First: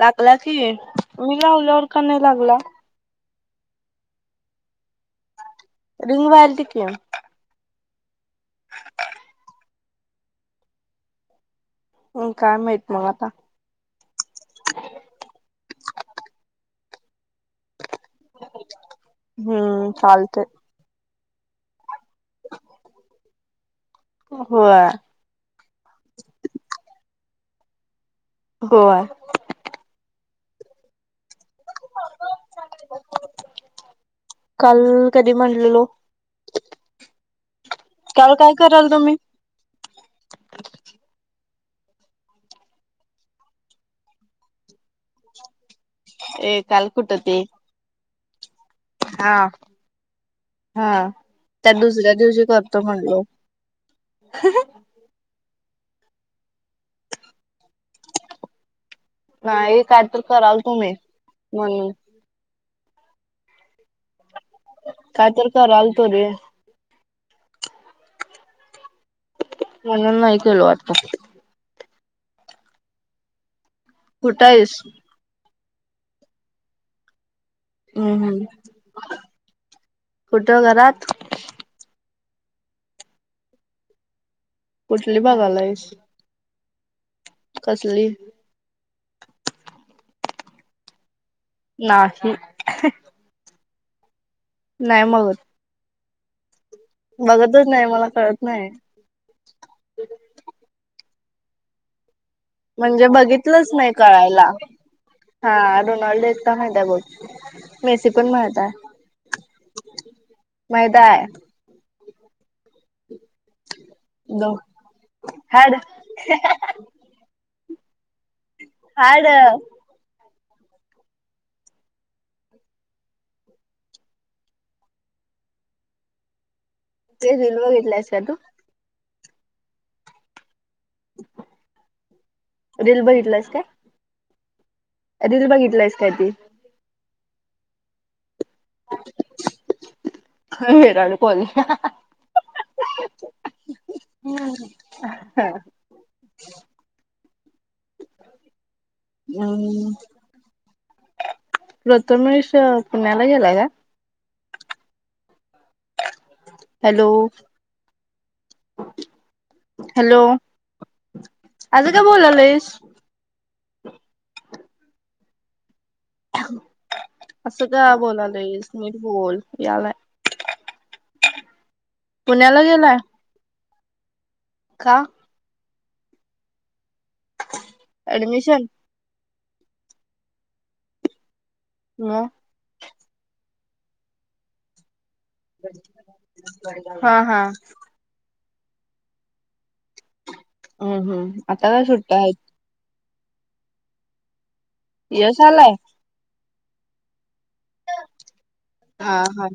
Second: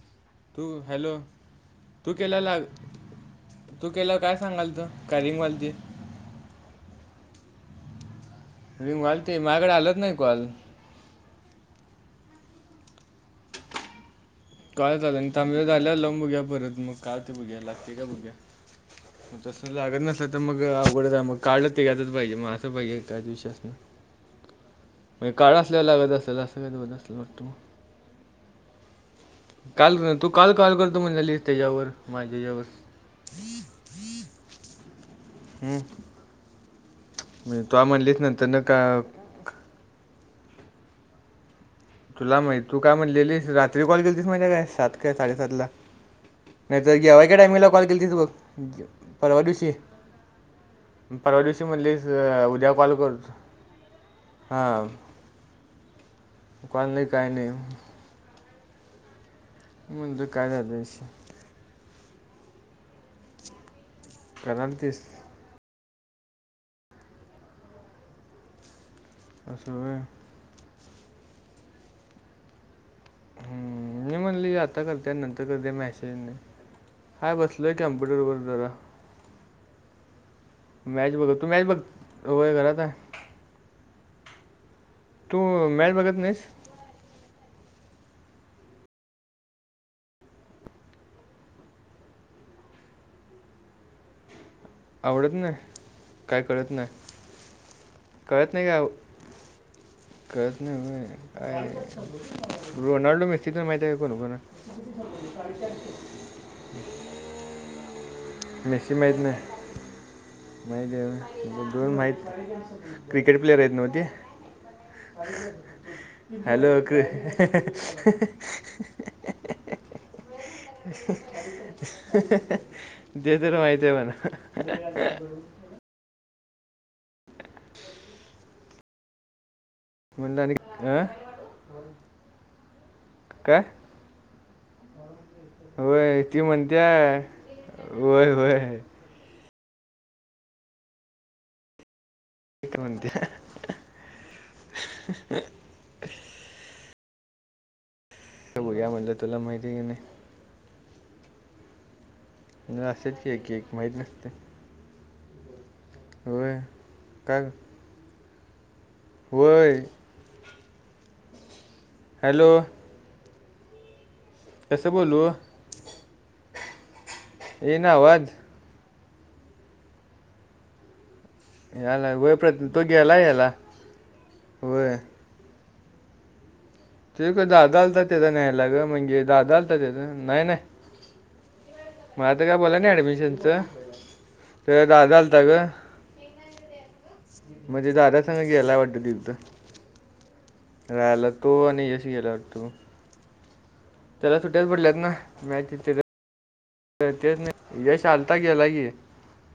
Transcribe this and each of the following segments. लागला की, तू हॅलो मी लावल्यावर का तू नाही केला लागला? लाग तू केल्यावर काय सांगालातो काय रिंग व्हालती. रिंग व्हालती की. [unintelligible] माझ्याकडे आलच नाही. [unintelligible] अं काय माहित मग आता. काय झालं? तांबव्यात आल्या लवून बघुया परत मग, काय का होतंय बघुया लावून. ठीक आहे बघूया. मग तसं हम्म लागत नसलं चालतय तर अवघडच आहे मग. कार्ड तेज्यातच पाहिजे मग अस पाहिजे काय तर विषय असणार. होय म्हणजे काळ असल्याला लागत असेल असं [unintelligible] बघ तू. गोवा. काल कर तू काल कॉल करत म्हणलीस त्याच्यावर माझ्याच्यावर काल कधी म्हणलेलो. म्हणज तो म्हणलीच काल नंतर काय न का? कराल तुम्ही तुला माहित तू काय म्हटलेली रात्री कॉल केली तस म्हणज्या काय सात काय साडेसात ए काल नाहीतर कुठं घ्यावा ए का ते टायमीला कॉल केली तिथू बघ. हा परवा दिवशी हा परवा दिवशी त्या म्हणालीलच दुसऱ्या दिवशी उद्या कॉल म्हणलो करतो. हा. काल नाही काही नाही. नाही काही तर म्हणतो काय कराल झालं तुम्ही म्हणून करणार तीस काय तर कलतो. असं होय म्हणून नाही कला आता हम्म नाही कुठं म्हणली आहेस आता करते नंतर करते मॅसेज नाही. काय बसलय कम्प्युटर हम्म वर हम्म जरा कुठं घरात मॅच बघ तू मॅच बघय घरात कुठली तू बघायलायस मॅच बघत नाहीस. कसली? नाही. आवडत नाही काय कळत नाही. बघतच नाही मला कळत नाही. कळत नाही काय म्हणजे रोनाल्डो मेस्सी तर बघितलंच माहिती नाही आहे कोणकण आहे. कळायला हा रोनाल्ड माहिती आहेत. मेस्सी पण मह मेस्सी माहीत नाही माहीत माहित आहे घ दन माहीत. क्रिकेट प्लेयर आहेत ना ते दो हाड हॅलो. ह. हड. [unintelligible] ते तर माहित आहे मला तेज दिलोग इितलायस तू? म्हण. रेल बघितलंच काय का? होय ती म्हणतेय होय होय. मरान कोलीया. ह ती म्हणत्या हा. बया म्हणज हम् रतमेश असतच की एक माहीत नसते. हो हॅलो का? हॅलो आजं का हॅलो बोोललास? कसं बोलू? असं ये का ना आवाज बोलालंय स्मित बोल यालाय. याला गोय पुण्याला प्रत तुघयलायला. अ का? ते दादा आलता त्याचा ऍडमिशन न्यायलाग म्हणजे दादा आलता त्याचा नाही नाही. म मला तर काय बोला ना ऍडमिशनच ते दादा झालता ग हा हा म्हणजे दादा सग ग्यायला वाटत तथ हम्म रायला हम्म तो आता काय आणि यश सुट्ट्या ग्यायला आहेत वाटतो. त्याला सुट्ट्याच पडल्यात ना, यश आलाय मॅच तेत, यश आता गेला की. हा हा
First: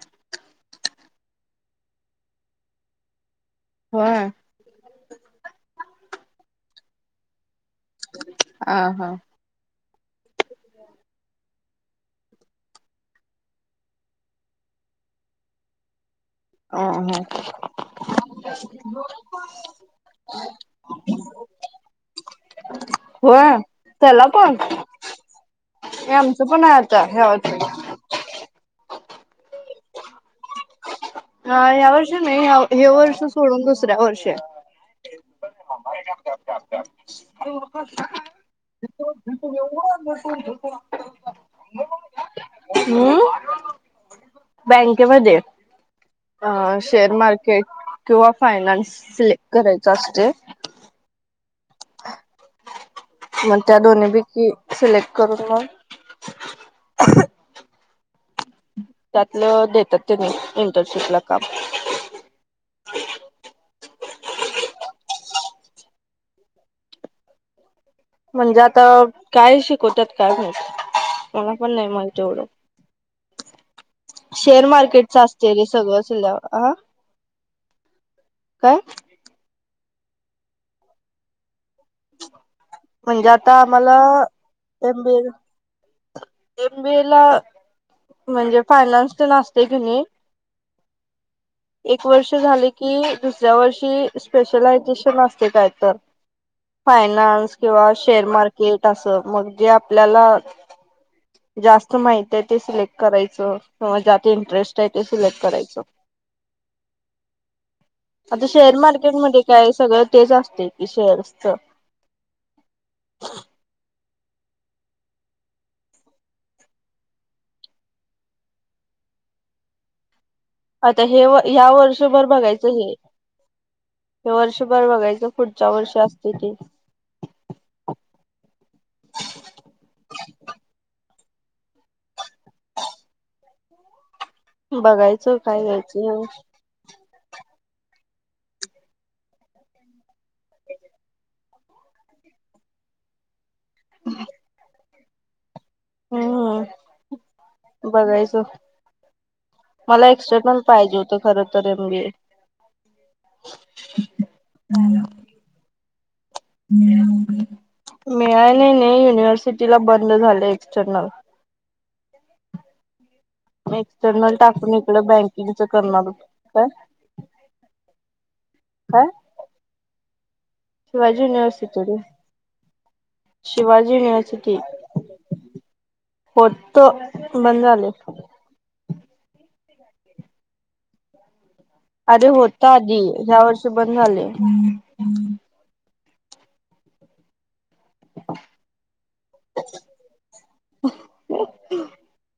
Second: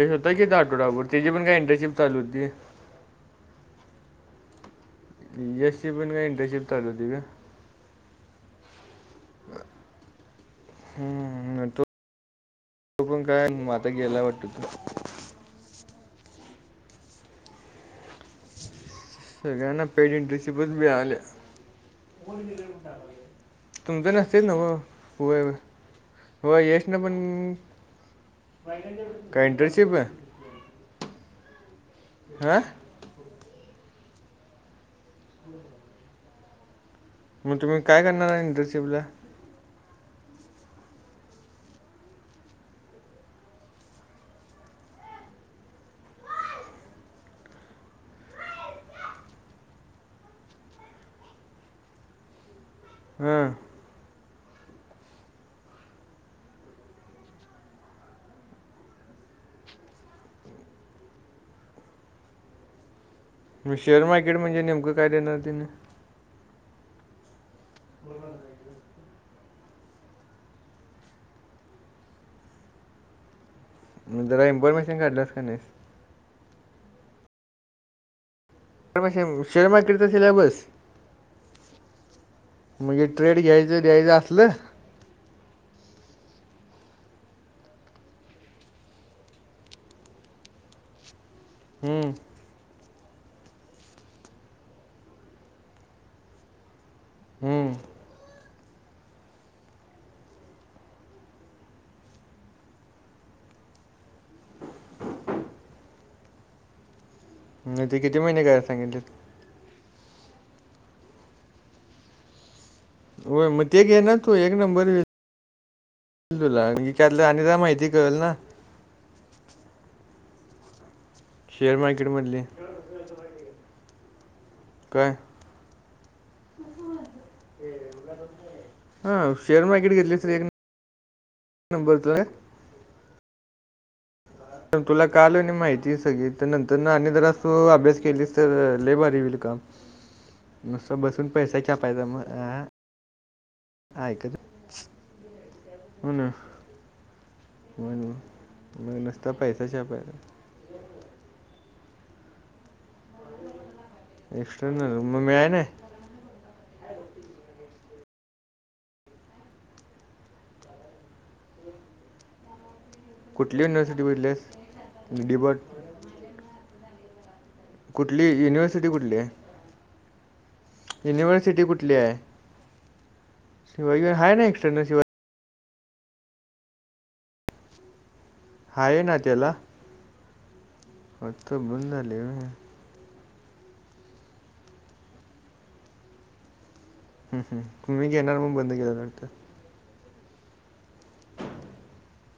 यश होतं किं आठोडावरर त्याची पण काय एंटरशिप चालू होती. ह. यश ची पण काय इंटरनशिप चालु होती काय? अ हा हम्म त. तु पण काय मग, आता गेल्यावरती ह हा. सगळ्यांना पेड इंटर्नशीप च मिळाल्या. होय तुमच त्याला नसतील पण न्हव, व्हय व्हय. हे आमचं हो पण आहे येश ना आता ह्या पण, वर्षी काय इंटर्नशिप? ह ह्या वर्ष नाही, हां हे वर्ष सोडुन दुसऱ्या वर्ष मग तुम्ही काय करणारा इंडरशिप ला? [unintelligible] हम् बँकेमध्ये! अ शेअर मार्केट किंवा फायनान्स सिलेक्ट करायचा असते. हां मग त्या दोन्ही पैकी सिलेक्ट करून मग. त्यातलं देतात त्यांनी, इंटर्नशिप ला काम. मग शेअर मार्केट म्हणजे नेमक काय देणार तिने? म्हणजे आता काय शिकवतात काय माहीत, मला पण नाही माहिती एवढं. [inaudible] शेअर इन्फॉर्मेशन मार्केटच काढलास का असते नाही रे सगळं, हा काय? शेअर मार्केटच सिलॅबस. म्हणजे ट्रेड घ्यायचं द्यायचं असलं? ब [unintelligible] एमबीए ला म्हणजे फायनान्स तेन आसते कि नाही. [inaudible] एक वर्ष झाले की दुसऱ्या वर्षी स्पेशलायझेशन असते कायत फायनान्स हम्म. किंवा शेअर मार्केट असं मग जे आपल्याला जास्त माहित आहे ते सिलेक्ट करायचं. हो ज्यात इंटरेस्ट आहे ते सिलेक्ट करायचं. मग ते किती महिने आता काय शेअर सांगितले मार्केटमध्ये. काय सगळं तेच असते की शेअर्सच. होय मग ते घेना तू एक नंबर [unintelligible] तुला आणि माहिती कळेल ना आता हे ह्या शेअर वर्षभर मार्केटमधली बघायचं हे. हे वर्षभर बघायचं पुढच्या वर्ष असते ते. हा शेअर मार्केट घेतली तर एक [unintelligible] ह [unintelligible] तुला काल काय माहिती घ्यायचं सगळी तर नंतर तर आणि जरा अस अभ्यास केलीस तर लेय भारी होईल काम. नुसतं बसून पैसा छापायचं मग, अ हाय तर. हो न. बघायच, मग नुसता पैसा छाप मला आहे एक्स्ट्रेनल. पाहिजे होत खर तर एम बी ए. एक्स्टर्नल, मग मिळाय नाय? मिळाली नाही, युनिव्हर्सिटीला बंद झालं एक्सटर्नल. [inaudible] कुठली युनिव्हर्सिटी एक्सटर्नल टाकून इकडं बघितलीस डीबॉट बँकिंगच करणार, काय? कुठली युनिव्हर्सिटी काय कुठली आहे? शिवाजी युनिव्हर्सिटी कुठली युनिवर्सिटी आहे शिवाजी शिवाय आहे ना युनिव्हर्सिटी एक्सटर्नल शिवाय होत, बंद झाले. हाय ना त्याला? [unintelligible] अरे होता आधी ह्या वर्षी बंद झाले हम् हम तुम्ही घेणार मग बंद केेलं नतर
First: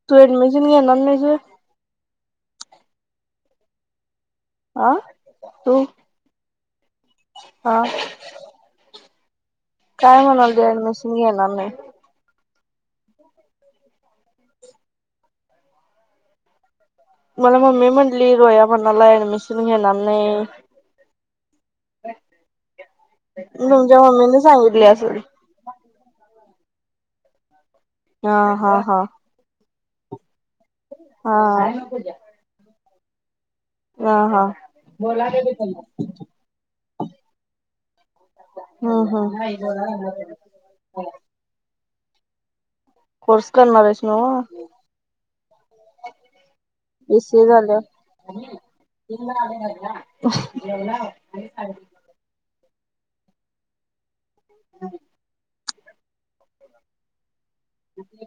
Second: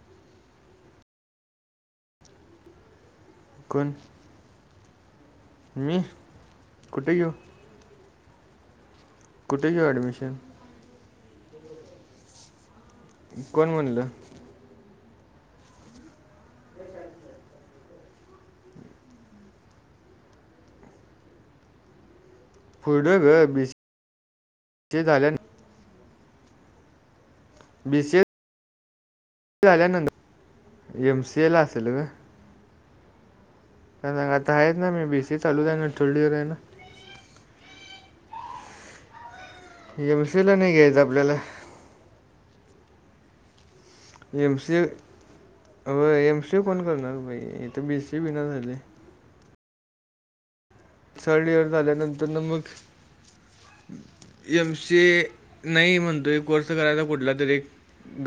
तू एडमेजन घेणार नाहीस होय. कोण? आं मी कुठे घऊ हा कुठे घेऊ काय ॲडमिशन म्हणाली, अऍडमिशन घेणार नाही. कोण म्हणलं? मला मम्मी म्हणली रोया म्हणालाय, एडमिशन घे नाही. पुढं ग बी तुमच्या मम्मीने सांगितले सी ए असेल झाल्या बी सी ए हा हा हा. झाल्यानंतर एमसी ए ला हा. असेल ग. हा हा आता आहेत ना मी बी सी ए चालू आहे थोडी आहे ना. हम्म एम सी ला नाही घ्यायचं हम्म. आपल्याला कोर्स करणार आहेस नव्ह एम सी हो एम सी कोण करणार भाई इथं बी सी बी नाही झाली. त अला [unintelligible] [inaudible] थर्ड इयर झाल्यानंतर ना मग. एम सी नाही म्हणतो एक कोर्स करायचा कुठला तरी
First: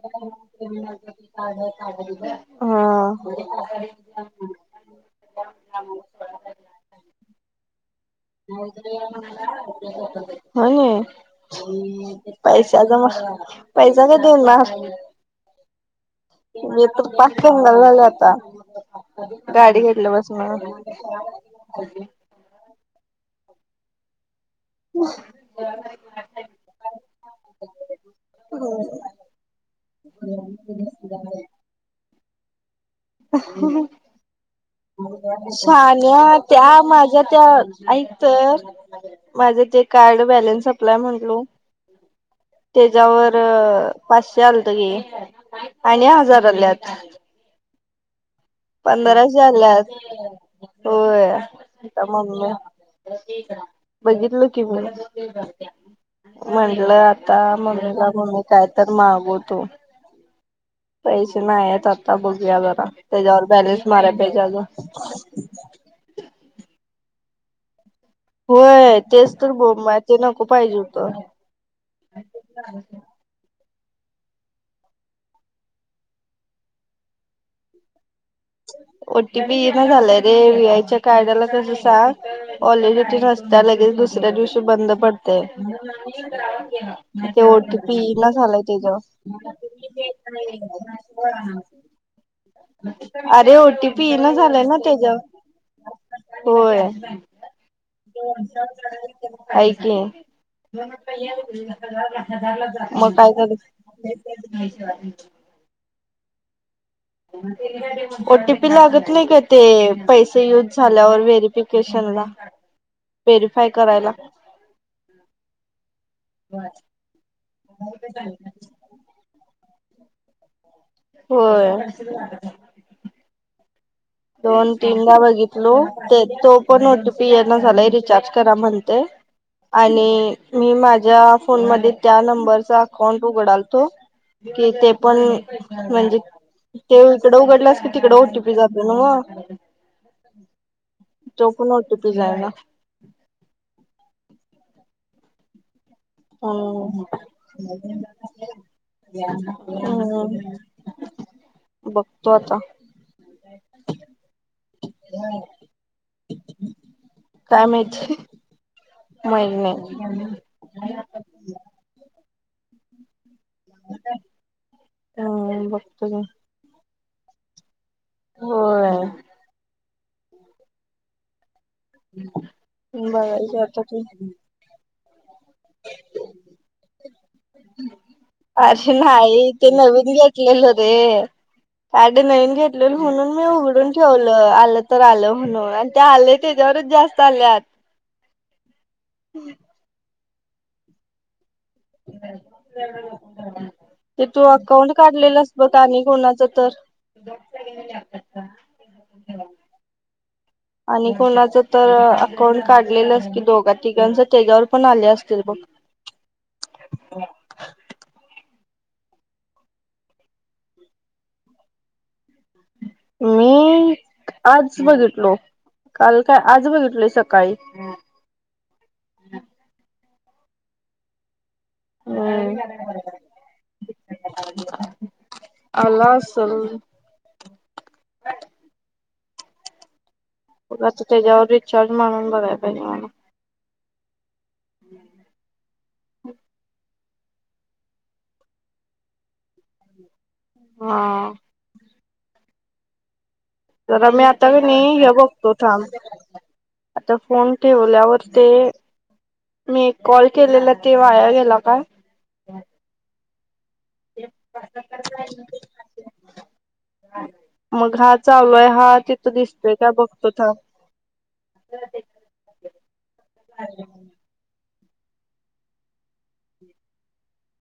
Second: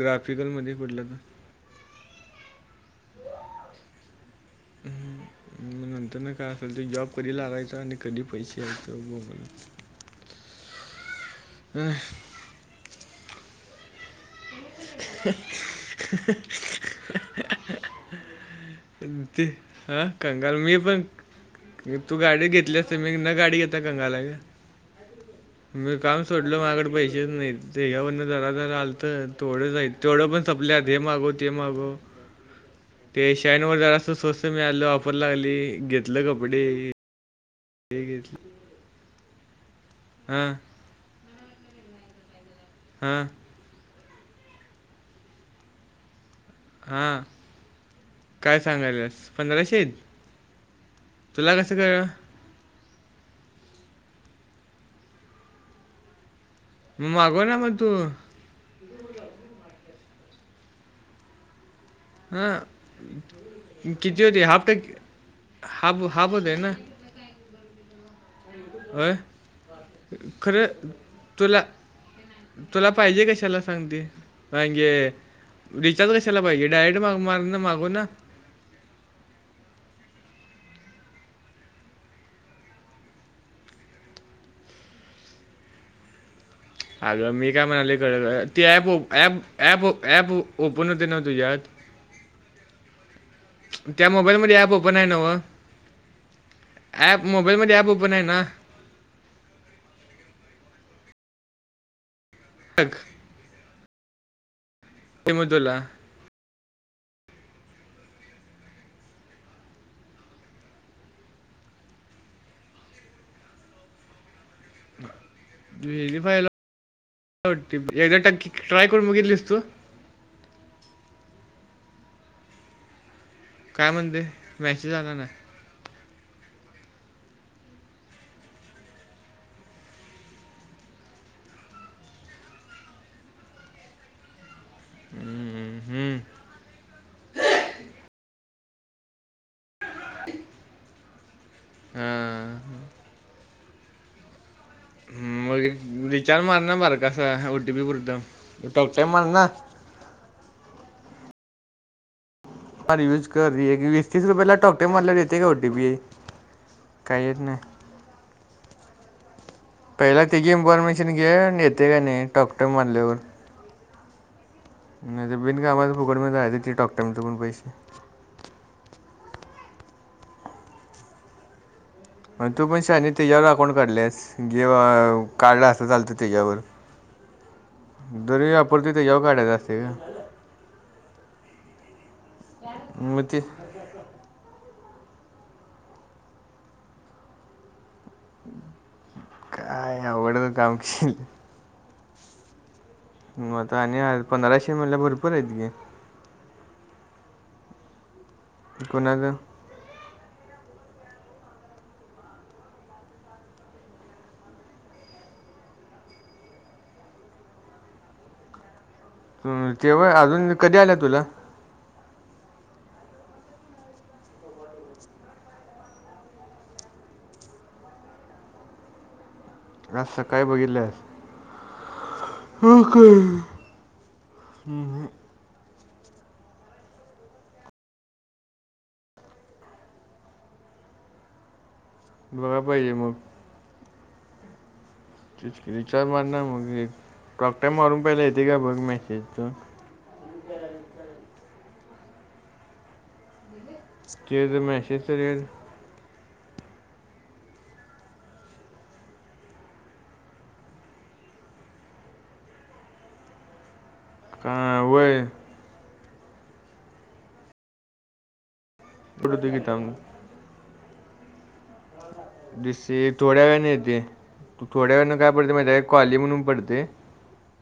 ग्राफिकलमध्ये कुठला तर [unintelligible] हा ह म नंतर ना काय असेल ते जॉब कधी लागायच आणि कधी पैसे यायचं. हो ना बघून पैसा जमा पैसा का देऊन म [inaudible] म्हजे तर पाच पन झाल झाले आता ते गाडी हां घेतलं कंगाल बसून. मी पण तू गाडी घेतली असते मी न गाडी घेता कंगाला. मी काम सोडल माझकड पैसेच नाही ते ह्यावरन जरादरा आलत ढ तेवढं पण संपल्यात, हे मागो ते मागो. ते शाईन वर जालं अस स्वस्त मिळालं वापरला लागली घेतलं कपडे माझ त्या हे ऐक घेतलं तर, माझं ते कार्ड हां बॅलन्स अप्लाय म्हटलो. हां त्याच्यावर पाचशे आलंत गे आणि हजार [inaudible] हां काय सांगायलास पंधराशे आल्यात आहेत? होय, तुला कसं आ कळलं मम्मी. बघितलं कि म म्हटलं मग आता मागव ना मग मम्मी तू का मम्मी काय तर मागवतो पैसे नाही आहेत आता, बघूया हां जरा त्याच्यावर बॅलेन्स मारा पाहिज ज. हब हब दे ना होय आय तेच तर बोंब आहे ते नको खरं पाहिजे होतं तुला. तुला पाहिजे कशाला सांगते म्हे रिचार्ज कशाला पाहिजे डायरेक्टग मार ना मागून ना ओटी पी येइना झालंय रे, व्हीआयच्या कार्डाला तसं सांग. ऑलेडिटी असत्या लगेच, दुसऱ्या दिवशी बंद पडतय. अगं ते मी ओ काय टी पी म्हणाले येईना कळ झालंय ती ॲप तेच्यावर. ॲप ॲप ॲप ओपन होते ना तुझ्यात अरे ओ टी त्या पी हे ना मोबाईलमध्ये झालंय ॲप ना ओपन आहे त्यांच्यावर. व होय. ॲप मोबाईलमध्ये ॲप ओपन आहे ना हायकी मगं बघ [unintelligible] [unintelligible] म तुला. [unintelligible] ओटीपी लागत नाही का ते, पैसे युज झाल्यावर व्हेरीफिकेशन ला. व्हेरीफाय करायला. [unintelligible] एकदा टक्के ट्राय करून बघितलीस तू, होय. काय म्हणते, दोन मॅसेज तीनदा आला ना बघितलो ते तो, पण ओ टी पी येईना झालंय रिचार्ज करा म्हणते. आणि मी माझ्या फोनमध्ये, त्या नंबरचा अकाउंट उघडालतो. कि ते पण हम्म, हम्म. म्हणजे ते, इकड उघडलंस की तिकडं ओटीपी नव. [inaudible] तो पण ओटीपी जाईना. हा. हम मग रिचार्ज मारना हम्म बारकासा, ओटीपी पुरतं टाॅकटाईम मारना. हम्म हम्म, बघतो आता. यूज कर एक वीस तीस रुपयला टॉकटाईम. ते म्हणाले येते ओ टी पी, काय येत नाही. काय माहित. माहित नाही. त्यातेची इन्फॉर्मेशन घे, येते काय नाही टॉकटाइम मारल्यावर. [inaudible] नाही तर बिन हम्म कामाचं बघतो. की फुकडमध्ये जायचं, ते टॉकटाईम पण पैसे. होय. तू पण शहानी त्याच्यावर बघायचं अकाउंट आता ते काढल्यास, घे कार्ड असं झालतं त्यांच्यावर. अरे त्याच्यावर नाही काढायचं ते, असते नवीन का घेतलेलं रे. आदी नवीन घेतलेलो, मग म्हणून‌ ते मी उघडून. ठेवलं आलं तर आलं म्हणून, आणि ते आले तेच्यावरच जास्त आल्यात. हम्म. काय अवघडच काम [unintelligible] मग आता आणि आज ते तू पंधराशे अकाउंट म्हणलं भरपूर आहेत काढलेलंस गे बघ, आणि कोणाच तर. दोघीजणी लागतात कां. कुणाचं. आणि कोणाचं तर अकाउंट काढलेलंस की, दोघा- तिघांच तेच्यावर पण आले असतील बघ. ते होय‌, अजून कधी आलंय तुला. मी आज बघितलो. काल काय आज, बघितलोय सकाळी. आज सकाळी बघितल्यास. हम् हो काय? हम्म. आलो आसल. आता तेच्यावर रिचार्ज मारून बघाय बघा पाहिजे मला. मग [inaudible] तेच की रिचार्ज मारणार मग, टाॅकटाईम मारून पहिला येत का बघ मॅसेज तू. हां. जरा मी आता ते कणी, मॅसेज हे तर येईल बघतो थांब. तो फोन ठेवल्यावर ते, मी एक कॉल केलेला ते वाया गेला का? का वय मग हा चालू आहे हा तिथं कुठं तू दिसतोय घेता का बघतो थांब. दिस्से थोड्या वेळाने येते. तू थोड्या वेळाने काय बोलते माहिती आहे कॉली म्हणून पडते.